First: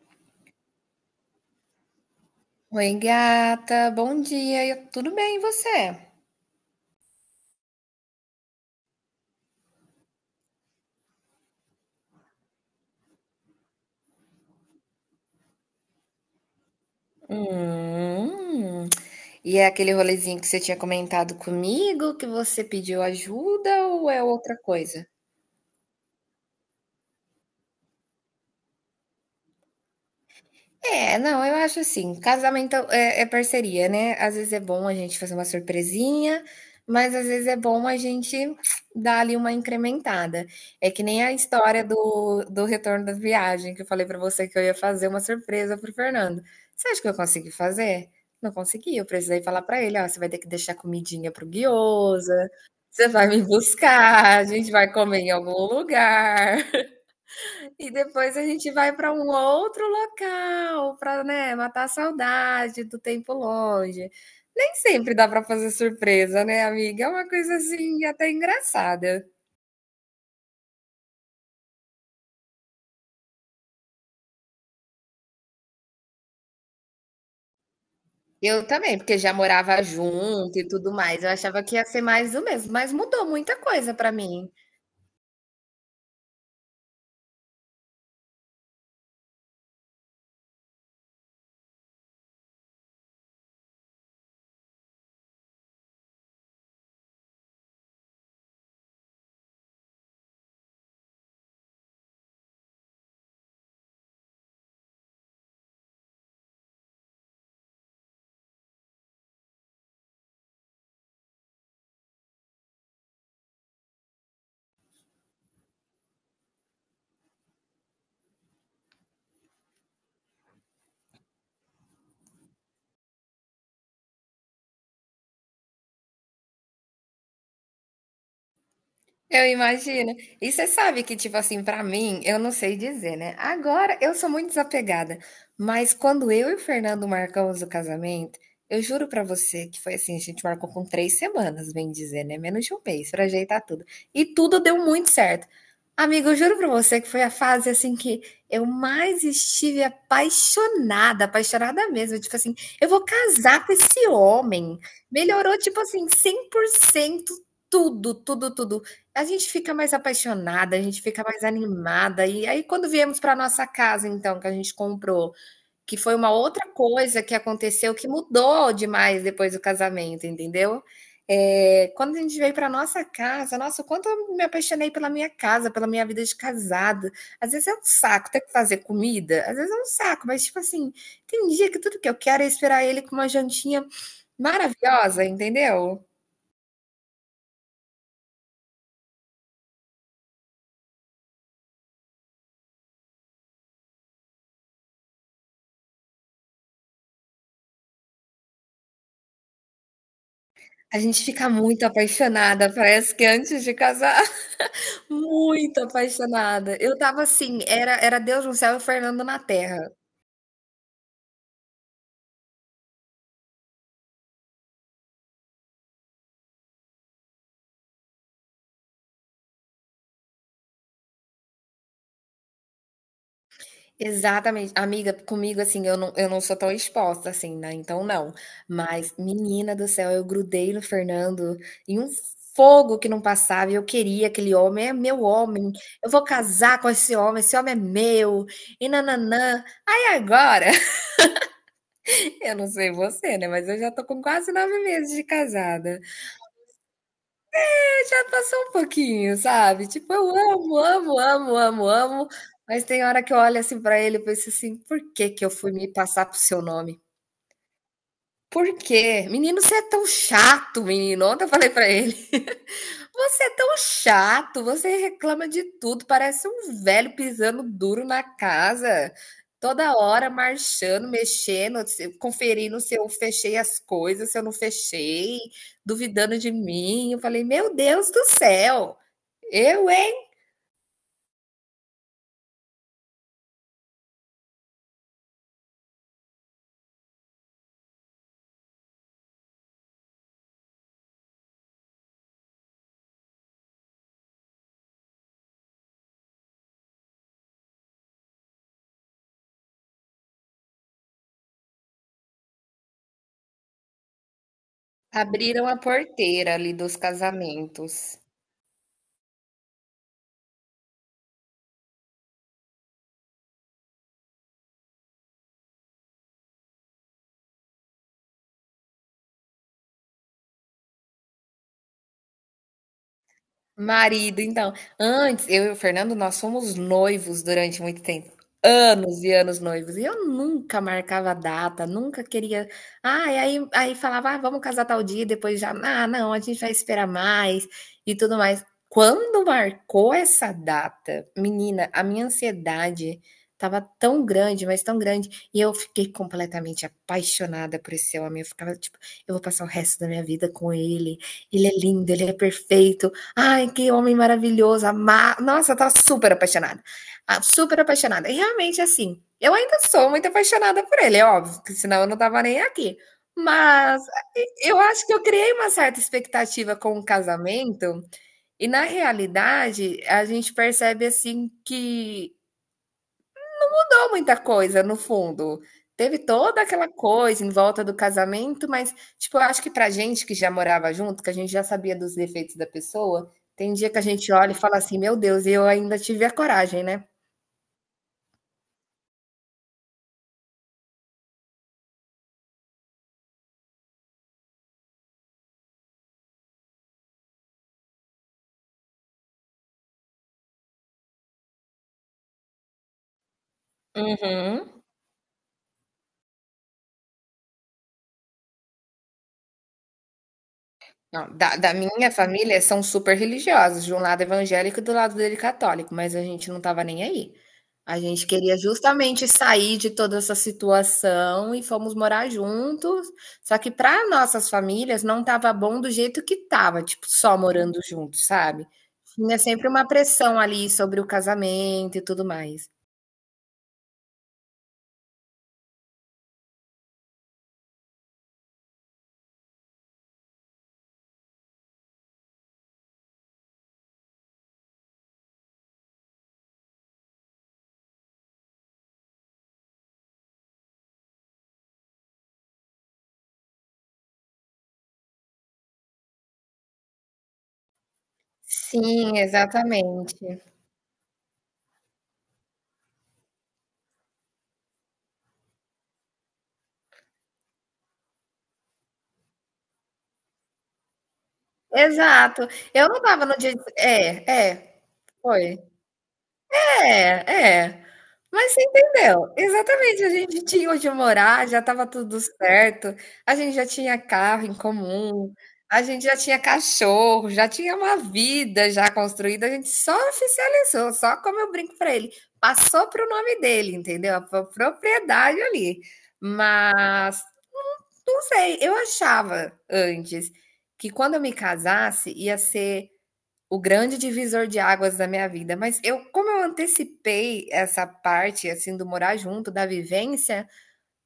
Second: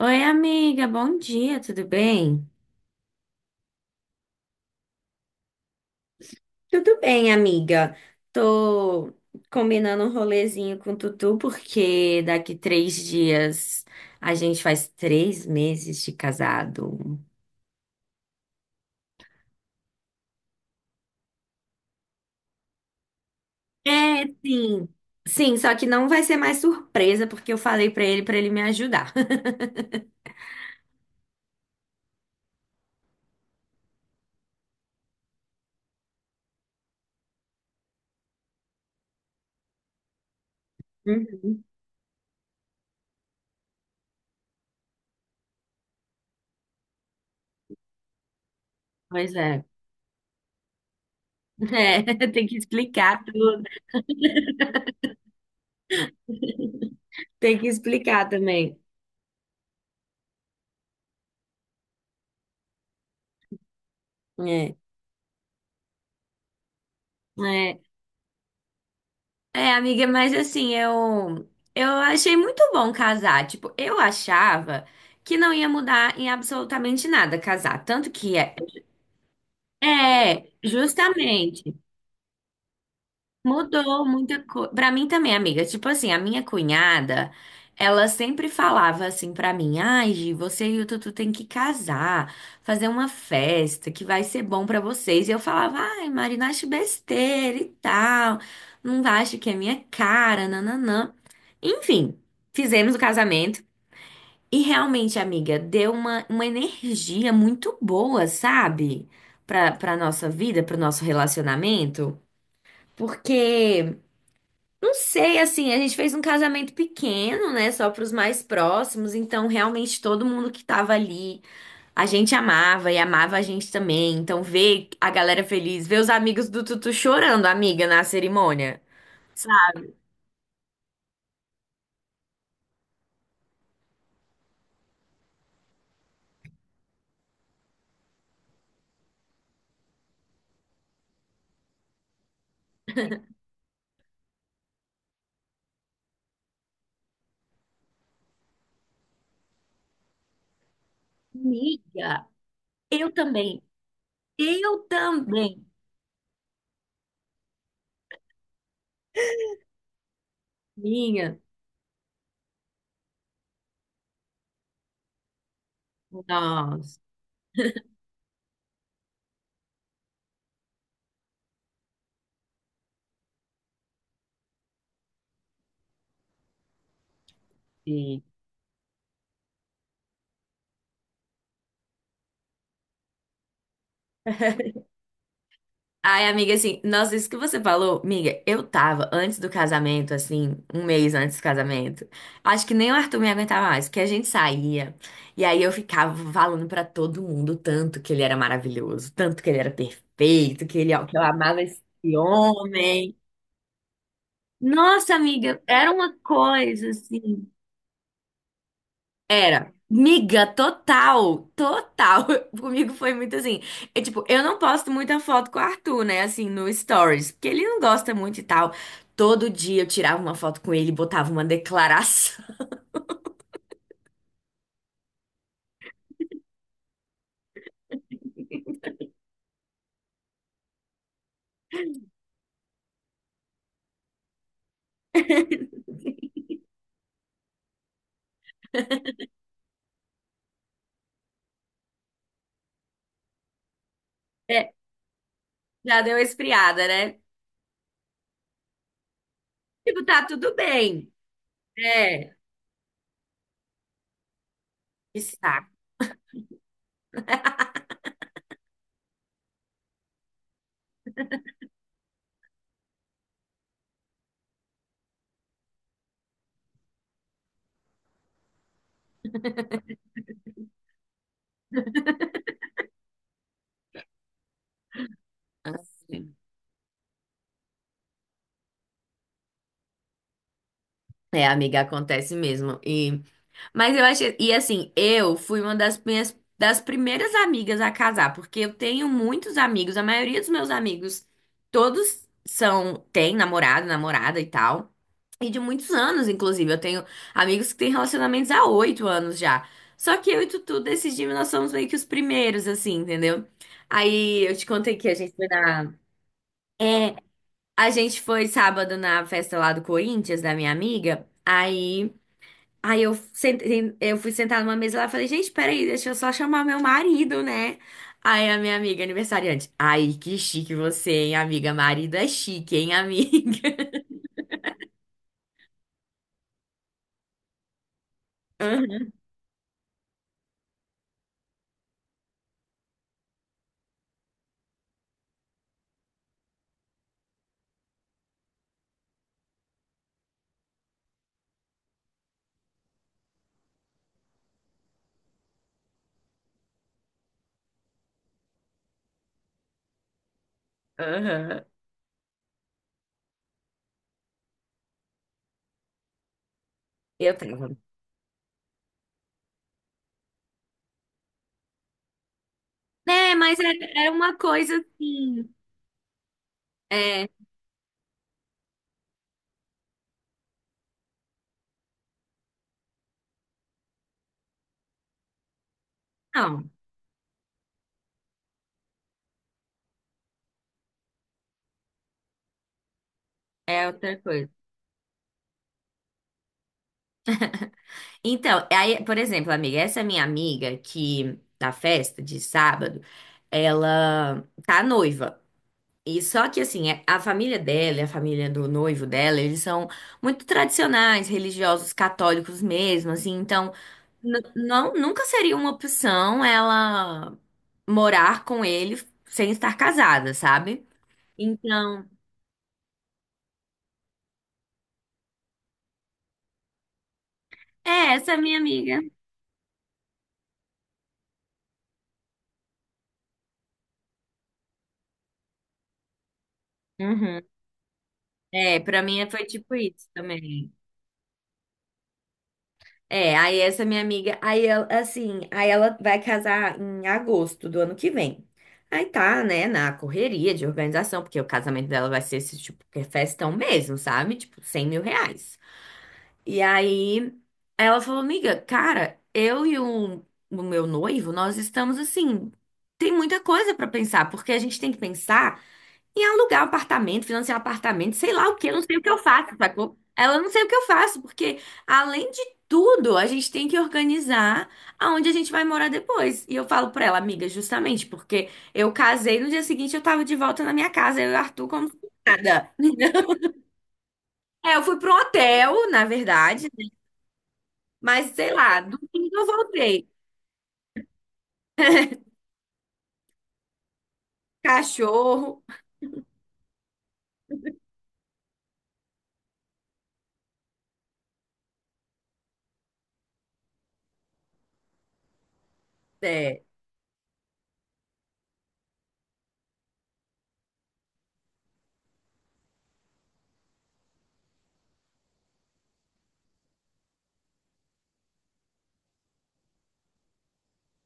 Oi, amiga, bom dia, tudo bem? Oi, gata, bom dia. Tudo bem, e você? Tudo bem, amiga. Tô combinando um rolezinho com o Tutu, porque daqui 3 dias a gente faz 3 meses de casado. Hum. E é aquele rolezinho que você tinha comentado comigo, que você pediu ajuda ou é É, outra sim. coisa? Sim, só que não vai ser mais surpresa, porque eu falei pra ele me ajudar. É, não, eu acho assim, casamento é parceria, né? Às vezes é bom a gente fazer uma surpresinha, mas às vezes é bom a gente dar ali uma incrementada. É que nem a Uhum. história do retorno da viagem, que eu falei pra você que eu ia fazer uma surpresa pro Fernando. Você acha que eu consegui fazer? Não consegui, eu Pois precisei falar é. pra ele, ó, você vai ter que deixar comidinha pro É, tem guiosa, que você explicar vai me tudo. buscar, a gente vai comer em algum lugar. Tem que E explicar depois a gente também. vai para um outro local para, né, matar a saudade do tempo longe. Nem sempre dá para fazer surpresa, né, amiga? É uma coisa É. assim até engraçada. É, amiga, mas assim, eu achei muito bom casar. Tipo, eu achava que não ia mudar em absolutamente nada casar, tanto que é, Eu também, porque já morava é junto e tudo mais. Eu justamente. achava que ia ser mais do mesmo, mas mudou muita coisa Mudou para muita mim. coisa. Pra mim também, amiga. Tipo assim, a minha cunhada, ela sempre falava assim pra mim: ai, Gi, você e o Tutu tem que casar, fazer uma festa que vai ser bom pra vocês. E eu falava: ai, Marina, acho besteira e tal. Não acho que é minha cara, nananã. Enfim, fizemos o casamento. E realmente, amiga, deu uma energia muito boa, sabe? Pra nossa vida, pro nosso relacionamento. Porque. Não sei, assim, a gente fez um casamento pequeno, né, só para os mais próximos, então realmente todo mundo que tava ali, a gente amava e amava a gente também. Então ver a galera feliz, ver os amigos do Tutu chorando, amiga, na cerimônia. Eu Sabe? imagino. E você sabe que, tipo assim, pra mim, eu não sei dizer, né? Agora eu sou muito desapegada, mas quando eu e o Fernando marcamos o casamento, eu juro pra você que foi assim, a gente marcou com 3 semanas, bem dizer, né? Menos de um mês pra ajeitar tudo. E tudo deu muito certo. Amigo, eu juro pra você que foi a fase assim que eu mais estive apaixonada, apaixonada mesmo. Amiga, Tipo assim, eu vou eu também. casar com esse homem. Eu Melhorou, também. tipo assim, 100% tudo, tudo, tudo. A gente fica mais apaixonada, a gente fica Minha. mais animada. E aí, quando viemos para nossa casa, então, que a gente comprou, que foi uma outra Nossa. coisa que aconteceu que mudou demais depois do casamento, entendeu? Eh, quando a gente veio para nossa casa, nossa, o quanto eu me apaixonei pela minha casa, pela minha vida de casada. Às vezes é um saco ter que fazer comida, às vezes é um saco, mas tipo assim, tem dia que tudo que eu quero é esperar ele com uma jantinha maravilhosa, entendeu? Ai, amiga, assim, nossa, isso que você falou, amiga, eu tava antes do casamento, assim, um mês antes do casamento. Acho que nem o Arthur me aguentava mais, porque a gente saía e aí eu ficava falando pra todo mundo o tanto que ele era maravilhoso, tanto que ele era perfeito, que ele, A que eu gente fica amava esse muito apaixonada, parece homem. que antes de casar. Nossa, amiga, Muito era uma apaixonada. coisa Eu tava assim. assim, era Deus no céu e Fernando na Era. terra. Miga, total, total. Comigo foi muito assim. É tipo, eu não posto muita foto com o Arthur, né? Assim, no Stories, porque ele não gosta muito e tal. Todo dia eu tirava uma foto com ele, e botava uma declaração. Exatamente. Amiga, comigo assim, eu não sou tão exposta assim, né, então não. Mas, menina do céu, eu grudei no Fernando em um fogo que não passava e eu queria aquele homem, é meu homem, eu vou casar com esse homem é meu, e nananã. Nã Aí agora, eu não sei você, né, mas eu já tô com quase É, 9 meses de casada. já deu uma esfriada, né? Já passou um pouquinho, sabe? Tipo, Tipo, tá eu tudo amo, bem. amo, amo, amo, amo, É, mas tem hora que eu olho assim pra ele e penso assim: por que que eu está. fui me passar pro seu nome? Por quê? Menino, você é tão chato, menino. Ontem eu falei pra ele: você é tão chato, você reclama de tudo, parece um velho pisando duro na casa, toda hora marchando, mexendo, conferindo se eu fechei as coisas, se eu não fechei, duvidando de mim. Eu falei: meu Deus do céu, eu, hein? É, amiga, acontece mesmo. E mas eu achei, e assim, eu fui uma das minhas das primeiras amigas a casar, porque eu tenho muitos amigos, a maioria dos meus amigos todos são têm namorado, namorada e tal. E de muitos anos, inclusive, eu tenho amigos que têm relacionamentos há 8 anos já. Só que eu e Tutu decidimos, nós somos meio que os primeiros, assim, entendeu? Aí eu te contei que a gente foi Abriram a na. porteira ali dos A gente casamentos. foi sábado na festa lá do Corinthians, da minha amiga. Aí eu, sentei, eu fui sentar numa mesa lá e falei, gente, peraí, deixa eu só chamar meu marido, né? Aí a minha amiga aniversariante, ai, que chique você, hein, amiga? Marido é chique, hein, amiga? Marido, então, antes eu e o Fernando nós fomos noivos durante muito tempo. Aham, Anos e anos noivos. E eu nunca marcava data, nunca queria. Ah, e aí, aí falava, ah, vamos casar tal dia, e depois já, ah, não, a gente vai esperar mais e tudo mais. Quando marcou essa data, menina, a minha ansiedade tava tão grande, mas tão grande, e eu fiquei completamente apaixonada por esse homem. Eu ficava tipo, eu vou passar o resto da minha vida com ele. aham. Ele é lindo, ele é perfeito. Ai, que homem maravilhoso, ama... Nossa, eu tava super apaixonada. Eu Ah, tava. super apaixonada. E realmente, assim, eu ainda sou muito apaixonada por ele, é óbvio, que senão eu não tava nem aqui. É, mas era, Mas era uma e coisa eu acho que eu assim. criei uma certa expectativa com o É, casamento, e na realidade a gente percebe, assim, que mudou muita coisa, no fundo. Teve toda não, aquela coisa em volta do casamento, mas, tipo, eu acho que pra gente que já morava junto, que a gente já sabia dos defeitos da pessoa, tem é dia que a outra gente coisa. olha e fala assim: Meu Deus, eu ainda tive a coragem, né? Então, aí, por exemplo, amiga, essa minha amiga que na festa de sábado, ela tá noiva. E só que assim, a família dela, e a família do noivo dela, eles são muito tradicionais, religiosos, católicos mesmo, assim, então Uhum. não nunca seria uma opção ela morar com ele sem estar casada, sabe? Não, da Então, minha família são super religiosos, de um lado evangélico e do lado dele católico, mas a gente não estava nem aí. A é, gente essa é a queria minha amiga. justamente sair de toda essa situação e fomos morar juntos, só que para nossas famílias não estava bom do jeito que estava, tipo, só Uhum. morando juntos, sabe. É, pra mim Tinha foi sempre tipo uma isso pressão ali também. sobre o casamento e tudo mais. É, aí essa minha amiga, aí ela, assim, aí ela vai casar em agosto do ano que vem. Aí tá, né, na correria de organização, porque o casamento dela vai ser esse tipo, que é festão mesmo, sabe? Tipo, 100 mil reais. E aí ela falou, amiga, cara, eu e o meu noivo, nós estamos assim, tem muita coisa pra pensar, porque a gente tem que pensar em alugar um apartamento, financiar um apartamento, sei lá o que, eu não sei o que eu Sim, faço, sacou? Ela exatamente. não sei o que eu faço, porque além de tudo, a gente tem que organizar aonde a gente vai morar depois. E eu falo pra ela, amiga, justamente porque eu casei, no dia seguinte eu tava de volta na minha casa, eu e o Arthur como se Exato. nada. Eu não estava no dia É, eu fui para um foi. hotel, na verdade, né? É, é. Mas sei Mas você lá, entendeu? domingo eu Exatamente, voltei. a gente tinha onde morar, já estava tudo certo, a gente já tinha carro em comum, Cachorro, a gente já tinha cachorro, já tinha uma vida já construída, a gente só oficializou, só como eu brinco para ele, passou para o nome dele, entendeu? A propriedade ali. é. Mas não sei, eu achava antes que quando eu me casasse ia ser o grande divisor de águas da minha vida, mas eu como eu antecipei essa parte, assim, do morar junto, da vivência,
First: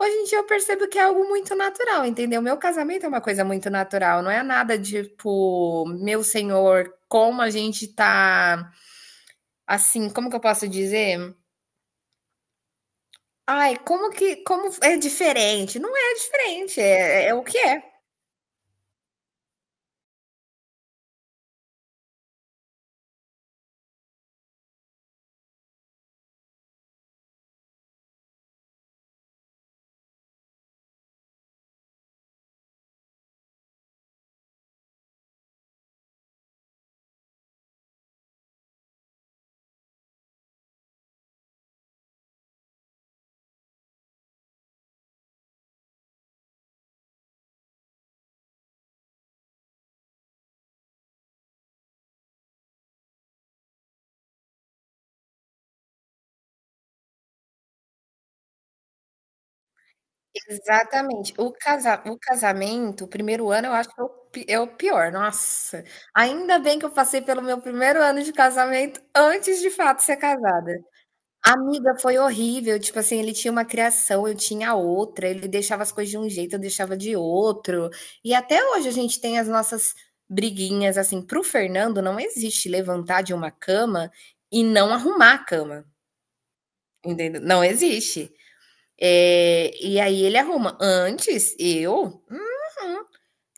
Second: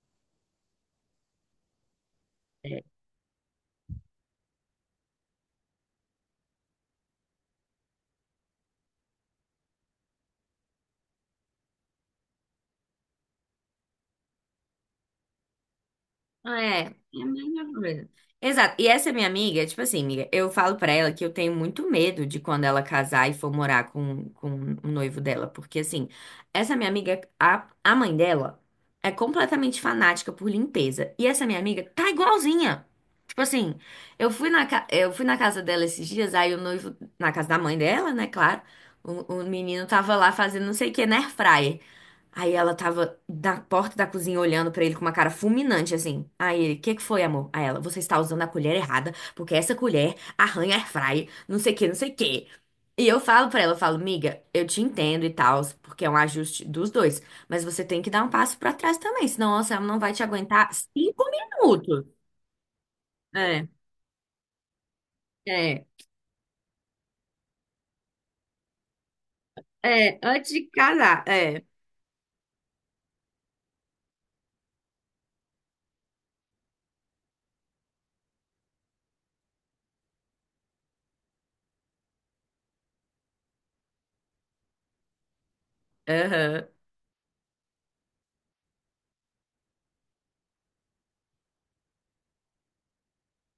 hoje em dia eu percebo que é algo muito natural, entendeu? Meu casamento é uma coisa muito natural, não é nada tipo, meu senhor, como a gente tá assim, como que eu posso dizer? Ai, como que como é diferente? Não é Ah, é, diferente, é a é é o que mesma é. coisa. Exato. E essa minha amiga, tipo assim, amiga, eu falo pra ela que eu tenho muito medo de quando ela casar e for morar com o noivo dela. Porque, assim, essa minha amiga, a mãe dela é completamente fanática por limpeza. E essa minha amiga tá igualzinha. Tipo assim, eu fui na casa dela esses dias, aí o noivo, na casa da mãe dela, né, claro. O menino tava lá fazendo não sei o que na airfryer. Aí ela tava na porta da cozinha olhando pra ele com uma cara fulminante, assim. Aí ele, o que que foi, amor? Aí ela, você está usando a colher errada, porque essa colher arranha air fry, não sei o que, não sei o que. E eu falo pra ela, eu falo, miga, eu te entendo e tal, porque é um ajuste dos dois, mas você tem que dar um passo pra trás também, senão nossa, ela não vai te aguentar cinco Exatamente. O minutos. Casamento, o primeiro É, ano, eu acho que é o pi é o pior, nossa. é, Ainda bem que eu passei pelo meu primeiro ano de casamento antes de fato ser é, antes de casada. casar, é, Amiga, foi horrível, tipo assim, ele tinha uma criação, eu tinha outra, ele deixava as coisas de um jeito, eu deixava de outro. E até hoje a gente tem as nossas briguinhas, assim, para o Fernando não existe levantar de uma cama e não arrumar a cama, aham, entendeu? Não existe. É, e aí ele arruma. Antes, eu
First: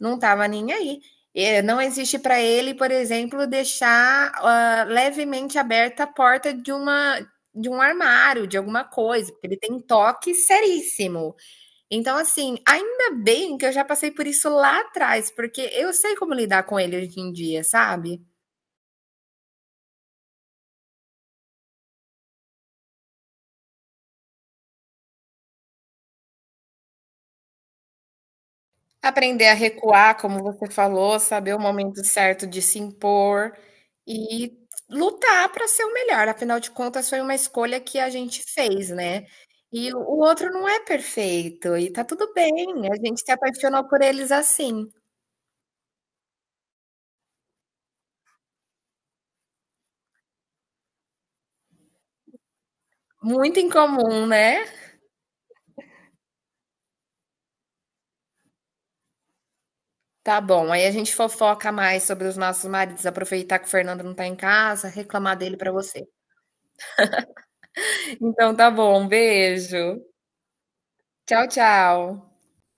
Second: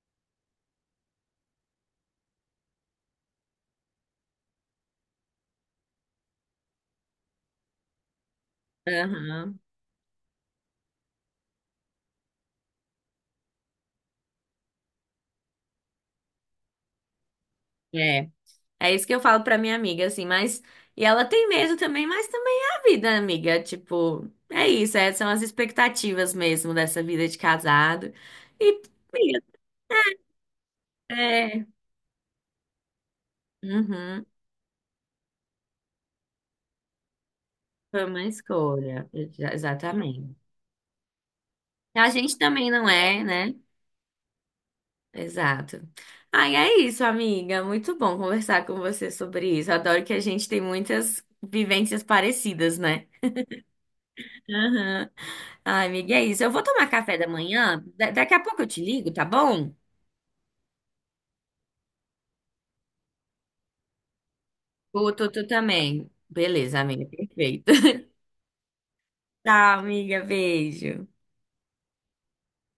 não estava nem aí. É, não existe para ele, por exemplo, deixar levemente aberta a porta de um armário, de alguma coisa, porque ele aham, tem toque seríssimo. Então, assim, ainda bem que eu já passei por isso lá atrás, porque eu sei como lidar com ele hoje em dia, sabe? é. É isso que eu falo pra minha amiga, assim, mas. E ela tem medo também, mas também é a vida, amiga. Tipo, é isso, é, são as expectativas mesmo dessa vida de casado. E, amiga, Aprender a recuar, como você falou, saber o é. momento certo de se impor Uhum, e lutar para ser o melhor, afinal de contas foi uma escolha que foi a uma gente fez, escolha, né. E o exatamente. outro não é perfeito e tá A tudo gente bem, também não a gente é, se né? apaixonou por eles assim. Exato. Ai, é isso, amiga. Muito bom conversar com você sobre isso. Adoro que a gente tem muitas vivências parecidas, né? Muito incomum, né. Aham. Ai, amiga, é isso. Eu vou tomar café da manhã. Daqui a pouco eu te ligo, tá bom? Tá bom, aí a gente fofoca mais sobre os nossos maridos, aproveitar que o Fernando não tá em casa, Vou, tu, reclamar tu dele para você. também. Beleza, amiga, perfeito. Então tá bom, um Tá, beijo. amiga, beijo. Tchau, tchau.